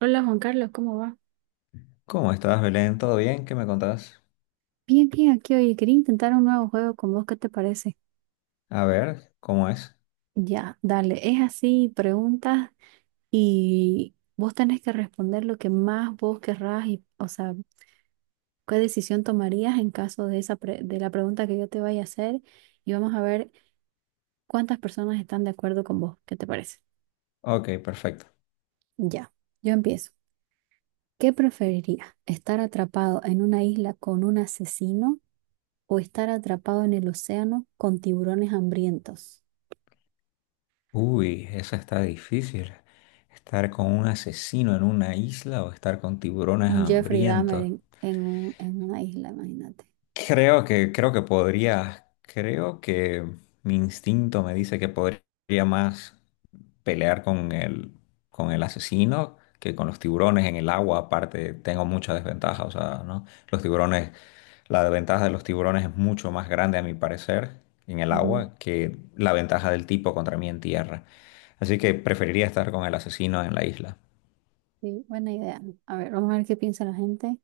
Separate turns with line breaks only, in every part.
Hola Juan Carlos, ¿cómo va?
¿Cómo estás, Belén? ¿Todo bien? ¿Qué me contás?
Bien, bien, aquí oye, quería intentar un nuevo juego con vos, ¿qué te parece?
A ver, ¿cómo es?
Ya, dale, es así, preguntas y vos tenés que responder lo que más vos querrás y, o sea, qué decisión tomarías en caso de de la pregunta que yo te vaya a hacer y vamos a ver cuántas personas están de acuerdo con vos, ¿qué te parece?
Ok, perfecto.
Ya, yo empiezo. ¿Qué preferirías? ¿Estar atrapado en una isla con un asesino o estar atrapado en el océano con tiburones hambrientos?
Uy, eso está difícil. Estar con un asesino en una isla o estar con tiburones
Un Jeffrey Dahmer
hambrientos.
en una isla, imagínate.
Creo que podría, creo que mi instinto me dice que podría más pelear con el asesino que con los tiburones en el agua. Aparte, tengo mucha desventaja, o sea, ¿no? Los tiburones. La ventaja de los tiburones es mucho más grande, a mi parecer, en el
Ujú.
agua que la ventaja del tipo contra mí en tierra. Así que preferiría estar con el asesino en la isla.
Sí, buena idea. A ver, vamos a ver qué piensa la gente.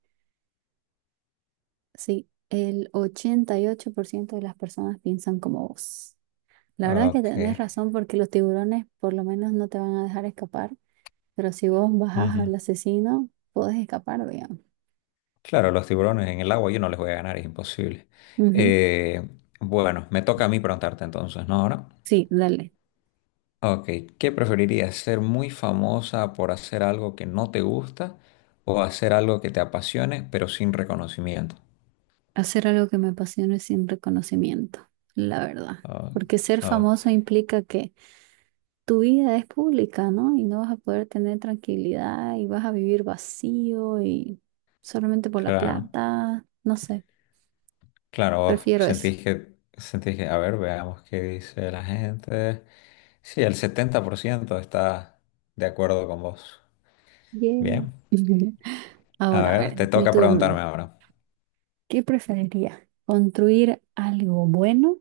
Sí, el 88% de las personas piensan como vos. La verdad que
Ok.
tenés razón porque los tiburones por lo menos no te van a dejar escapar, pero si vos bajás
Ujú.
al asesino, podés escapar, digamos.
Claro, los tiburones en el agua yo no les voy a ganar, es imposible.
Ujú.
Eh, bueno, me toca a mí preguntarte entonces, ¿no? Ahora.
Sí, dale.
Ok, ¿qué preferirías? ¿Ser muy famosa por hacer algo que no te gusta o hacer algo que te apasione pero sin reconocimiento?
Hacer algo que me apasione sin reconocimiento, la verdad.
Ah,
Porque ser
ah,
famoso implica que tu vida es pública, ¿no? Y no vas a poder tener tranquilidad y vas a vivir vacío y solamente por la
claro.
plata, no sé,
Claro, vos
prefiero eso.
sentís que, a ver, veamos qué dice la gente. Sí, el 70% está de acuerdo con vos.
Yay.
Bien,
Ujú.
a
Ahora, a
ver,
ver,
te
mi
toca
turno.
preguntarme ahora.
¿Qué preferiría? ¿Construir algo bueno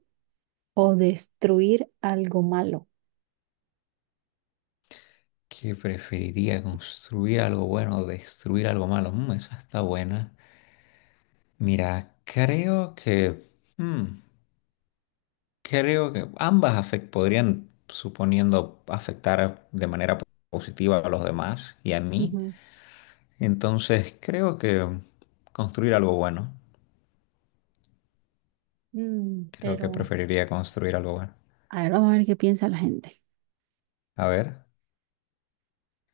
o destruir algo malo?
¿Qué preferiría construir algo bueno o destruir algo malo? Mm, esa está buena. Mira, creo que, mm, creo que ambas podrían, suponiendo, afectar de manera positiva a los demás y a mí.
Ujú.
Entonces, creo que construir algo bueno.
Mm,
Creo que
pero,
preferiría construir algo bueno.
a ver, vamos a ver qué piensa la gente.
A ver,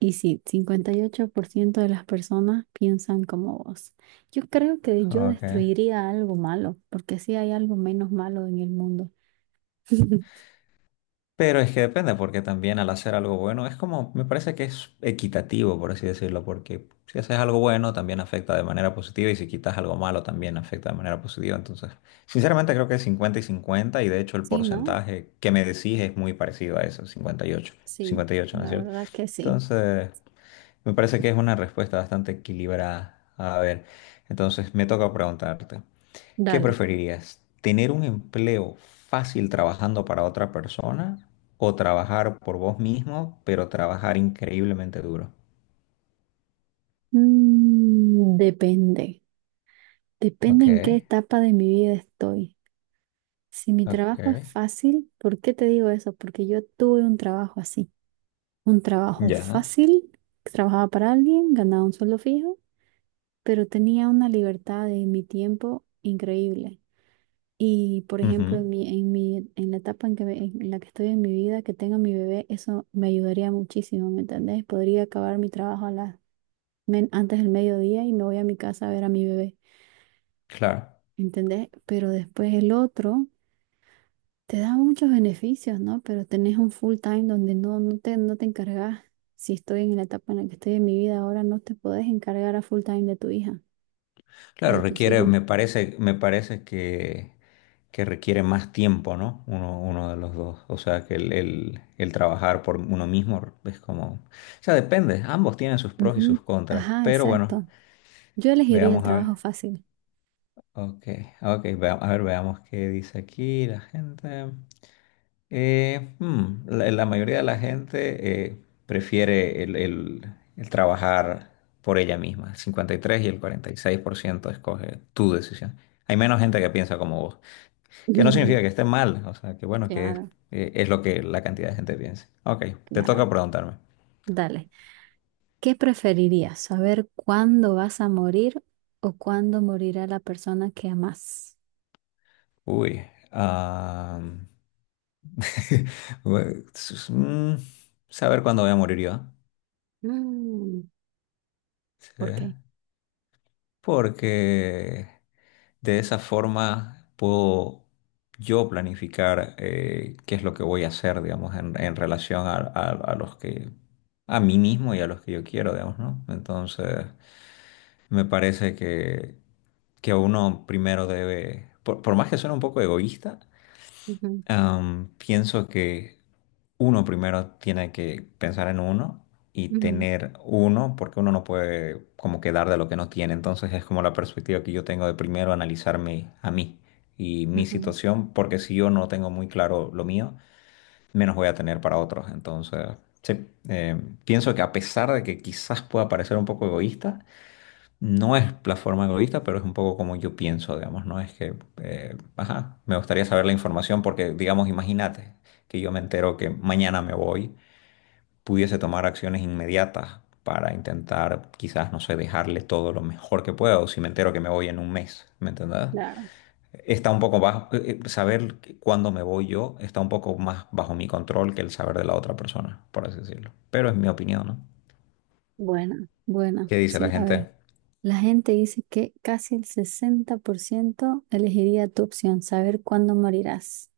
Y sí, 58% de las personas piensan como vos. Yo creo que yo
ok.
destruiría algo malo, porque sí hay algo menos malo en el mundo.
Pero es que depende, porque también al hacer algo bueno es como, me parece que es equitativo, por así decirlo, porque si haces algo bueno también afecta de manera positiva y si quitas algo malo también afecta de manera positiva. Entonces, sinceramente creo que es 50 y 50 y de hecho el
Sí, ¿no?
porcentaje que me decís es muy parecido a eso, 58,
Sí,
58, ¿no es
la
cierto?
verdad que sí.
Entonces, me parece que es una respuesta bastante equilibrada. A ver, entonces me toca preguntarte. ¿Qué
Dale.
preferirías? ¿Tener un empleo fácil trabajando para otra persona o trabajar por vos mismo, pero trabajar increíblemente duro?
Depende. Depende
Ok,
en qué etapa de mi vida estoy. Si mi
ok,
trabajo es fácil, ¿por qué te digo eso? Porque yo tuve un trabajo así. Un trabajo
ya.
fácil, trabajaba para alguien, ganaba un sueldo fijo pero tenía una libertad de mi tiempo increíble. Y por ejemplo,
Ujú.
en la etapa en la que estoy en mi vida, que tenga mi bebé, eso me ayudaría muchísimo, ¿me entendés? Podría acabar mi trabajo antes del mediodía y me voy a mi casa a ver a mi bebé,
Claro,
¿entendés? Pero después el otro te da muchos beneficios, ¿no? Pero tenés un full time donde no te encargas. Si estoy en la etapa en la que estoy en mi vida ahora, no te podés encargar a full time de tu hija o
claro,
de tus
requiere,
hijos.
me parece que requiere más tiempo, ¿no? Uno, uno de los dos. O sea, que el trabajar por uno mismo es como... O sea, depende, ambos tienen sus pros y sus
Ujú.
contras,
Ajá,
pero bueno,
exacto. Yo elegiría el
veamos a ver.
trabajo fácil.
Ok, ok, a ver, veamos qué dice aquí la gente. La mayoría de la gente prefiere el trabajar por ella misma. El 53% y el 46% escoge tu decisión. Hay menos gente que piensa como vos, que no significa que esté mal, o sea, que bueno, que
Claro,
es lo que la cantidad de gente piensa. Ok, te
claro.
toca preguntarme.
Dale. ¿Qué preferirías? ¿Saber cuándo vas a morir o cuándo morirá la persona que amas?
Uy, ah, bueno, saber cuándo voy a morir yo.
Mm,
Sí.
¿por qué?
Porque de esa forma puedo yo planificar qué es lo que voy a hacer, digamos, en relación a los que, a mí mismo y a los que yo quiero, digamos, ¿no? Entonces, me parece que uno primero debe, por más que suene un poco egoísta,
Ujú,
pienso que uno primero tiene que pensar en uno y
ujú,
tener uno, porque uno no puede como quedar de lo que no tiene. Entonces es como la perspectiva que yo tengo de primero analizarme a mí y mi
ujú,
situación, porque si yo no tengo muy claro lo mío, menos voy a tener para otros. Entonces, sí, pienso que a pesar de que quizás pueda parecer un poco egoísta, no es la forma egoísta, pero es un poco como yo pienso, digamos, ¿no? Es que, ajá, me gustaría saber la información porque, digamos, imagínate que yo me entero que mañana me voy, pudiese tomar acciones inmediatas para intentar quizás, no sé, dejarle todo lo mejor que pueda o si me entero que me voy en un mes, ¿me entendés?
claro.
Está un poco bajo, saber cuándo me voy yo está un poco más bajo mi control que el saber de la otra persona, por así decirlo. Pero es mi opinión, ¿no?
Buena, buena.
¿Qué dice la
Sí, a ver.
gente?
La gente dice que casi el 60% elegiría tu opción, saber cuándo morirás.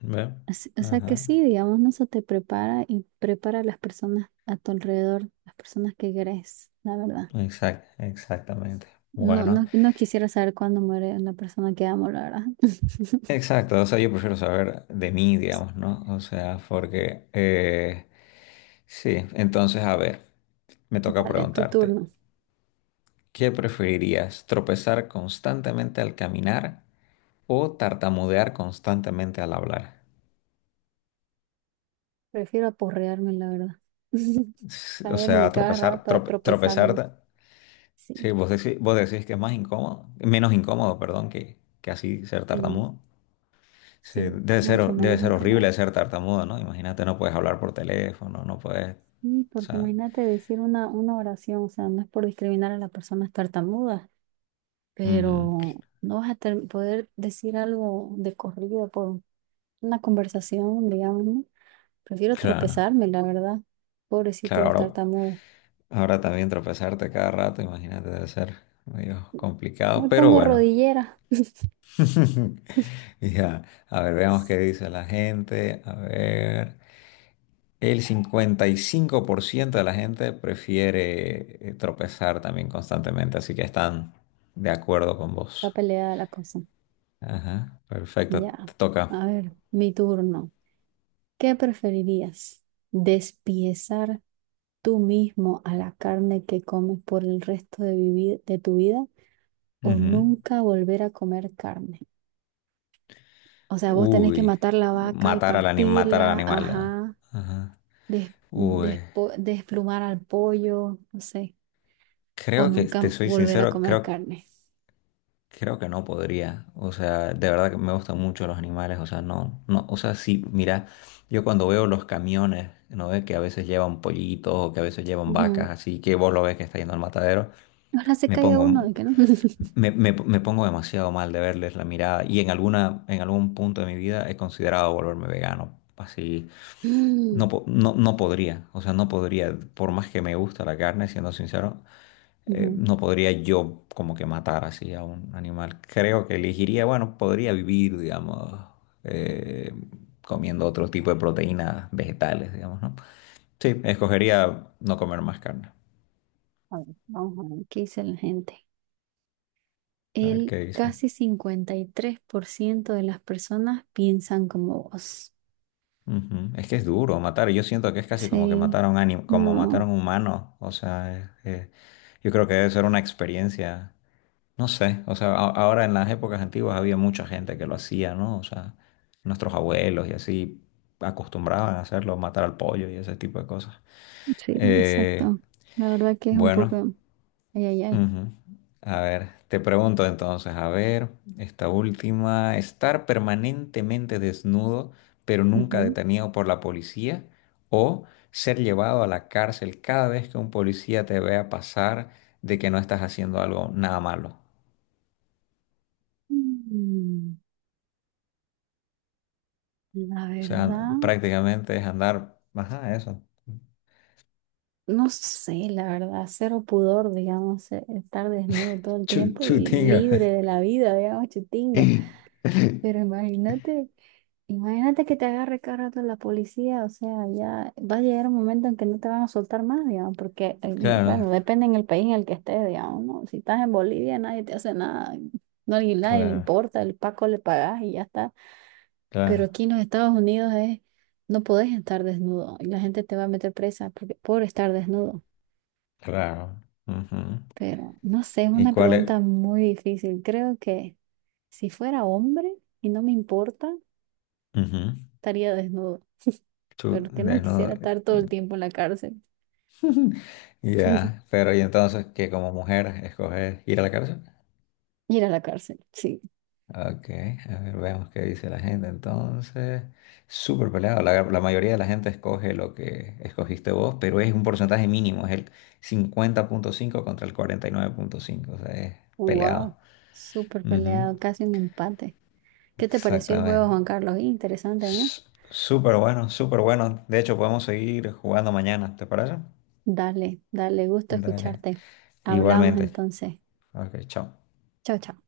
¿Ve?
Así- O sea que
Ajá.
sí, digamos, ¿no? Eso te prepara y prepara a las personas a tu alrededor, las personas que querés, la verdad.
Exactamente.
No,
Bueno.
no, no quisiera saber cuándo muere la persona que amo, la verdad.
Exacto, o sea, yo prefiero saber de mí, digamos, ¿no? O sea, porque, sí, entonces, a ver, me toca
Vale, tu
preguntarte,
turno.
¿qué preferirías, tropezar constantemente al caminar o tartamudear constantemente al hablar?
Prefiero aporrearme, la verdad.
O
Caerme
sea,
cada rato, tropezarme.
tropezarte, sí,
Sí,
vos decís que es más incómodo, menos incómodo, perdón, que así ser
sí,
tartamudo. Sí,
sí,
debe ser,
mucho
debe
menos
ser
incómodo.
horrible ser tartamudo, ¿no? Imagínate, no puedes hablar por teléfono, no puedes... O
Porque
sea,
imagínate decir una oración, o sea, no es por discriminar a las personas tartamudas,
ujú.
pero no vas a poder decir algo de corrido por una conversación, digamos, ¿no? Prefiero
Claro,
tropezarme, la verdad. Pobrecito
claro,
los
ahora,
tartamudos.
ahora también tropezarte cada rato, imagínate, debe ser medio
Me
complicado, pero
pongo
bueno.
rodillera.
Ya, a ver, veamos qué dice la gente. A ver, el 55% de la gente prefiere tropezar también constantemente, así que están de acuerdo con
Está
vos.
peleada la cosa.
Ajá, perfecto,
Ya.
te toca.
A ver, mi turno. ¿Qué preferirías? ¿Despiezar tú mismo a la carne que comes por el resto de tu vida o
Ujú.
nunca volver a comer carne? O sea, vos tenés que
Uy,
matar la vaca y
matar al animal, matar al
partirla,
animal. Ah.
ajá,
Ajá. Uy.
desplumar al pollo, no sé, o
Creo que,
nunca
te soy
volver a
sincero,
comer
creo,
carne.
creo que no podría. O sea, de verdad que me gustan mucho los animales. O sea, no, no, o sea, sí, mira, yo cuando veo los camiones, ¿no ves? Que a veces llevan pollitos o que a veces llevan
Ujú.
vacas, así que vos lo ves que está yendo al matadero,
Ahora se
me
cae
pongo,
uno de que no.
me pongo demasiado mal de verles la mirada. Y en en algún punto de mi vida he considerado volverme vegano. Así, no,
Mm,
no podría. O sea, no podría. Por más que me gusta la carne, siendo sincero,
ujú.
no podría yo como que matar así a un animal. Creo que elegiría, bueno, podría vivir, digamos, eh, comiendo otro tipo de proteínas vegetales, digamos, ¿no? Sí, escogería no comer más carne.
A ver, vamos a ver qué dice la gente.
A ver
El
qué dice.
casi 53% de las personas piensan como vos.
Ujú. Es que es duro matar. Yo siento que es casi como que
Sí,
mataron a un como
no,
mataron humanos. O sea, yo creo que debe ser una experiencia. No sé, o sea, ahora en las épocas antiguas había mucha gente que lo hacía, ¿no? O sea, nuestros abuelos y así acostumbraban a hacerlo, matar al pollo y ese tipo de cosas.
sí,
Eh,
exacto. La verdad que es un
bueno,
poco... Ay, ay, ay.
ujú. A ver, te pregunto entonces, a ver, esta última, estar permanentemente desnudo, pero nunca
Ujú.
detenido por la policía, o ser llevado a la cárcel cada vez que un policía te vea pasar de que no estás haciendo algo nada malo.
Mm, La
O sea,
verdad,
prácticamente es andar, ajá, eso,
no sé, la verdad, cero pudor, digamos, estar desnudo todo el tiempo y
chutinga.
libre de la vida, digamos, chutingo. Pero imagínate, imagínate que te agarre cada rato la policía, o sea, ya va a llegar un momento en que no te van a soltar más, digamos, porque,
Claro,
bueno, depende en el país en el que estés, digamos, ¿no? Si estás en Bolivia, nadie te hace nada, no a nadie le
claro,
importa, el Paco le pagas y ya está. Pero
claro,
aquí en los Estados Unidos es, no podés estar desnudo y la gente te va a meter presa porque, por estar desnudo.
claro. Ujú.
Pero no sé, es
¿Y
una
cuál es?
pregunta muy difícil. Creo que si fuera hombre y no me importa,
Ujú,
estaría desnudo. Pero que no quisiera
desnudo.
estar todo el tiempo en la cárcel.
Ya, pero y entonces que como mujer escoges ir a la cárcel?
Ir a la cárcel, sí.
Ok, a ver, veamos qué dice la gente entonces. Súper peleado. La mayoría de la gente escoge lo que escogiste vos, pero es un porcentaje mínimo, es el 50,5% contra el 49,5%, o sea, es
Wow,
peleado.
súper
Ujú,
peleado, casi un empate. ¿Qué te pareció el juego,
exactamente.
Juan Carlos? Interesante, ¿no?
S- Súper bueno, súper bueno. De hecho, podemos seguir jugando mañana, ¿te parece?
Dale, dale, gusto
Dale.
escucharte. Hablamos
Igualmente.
entonces.
Ok, chao.
Chao, chao.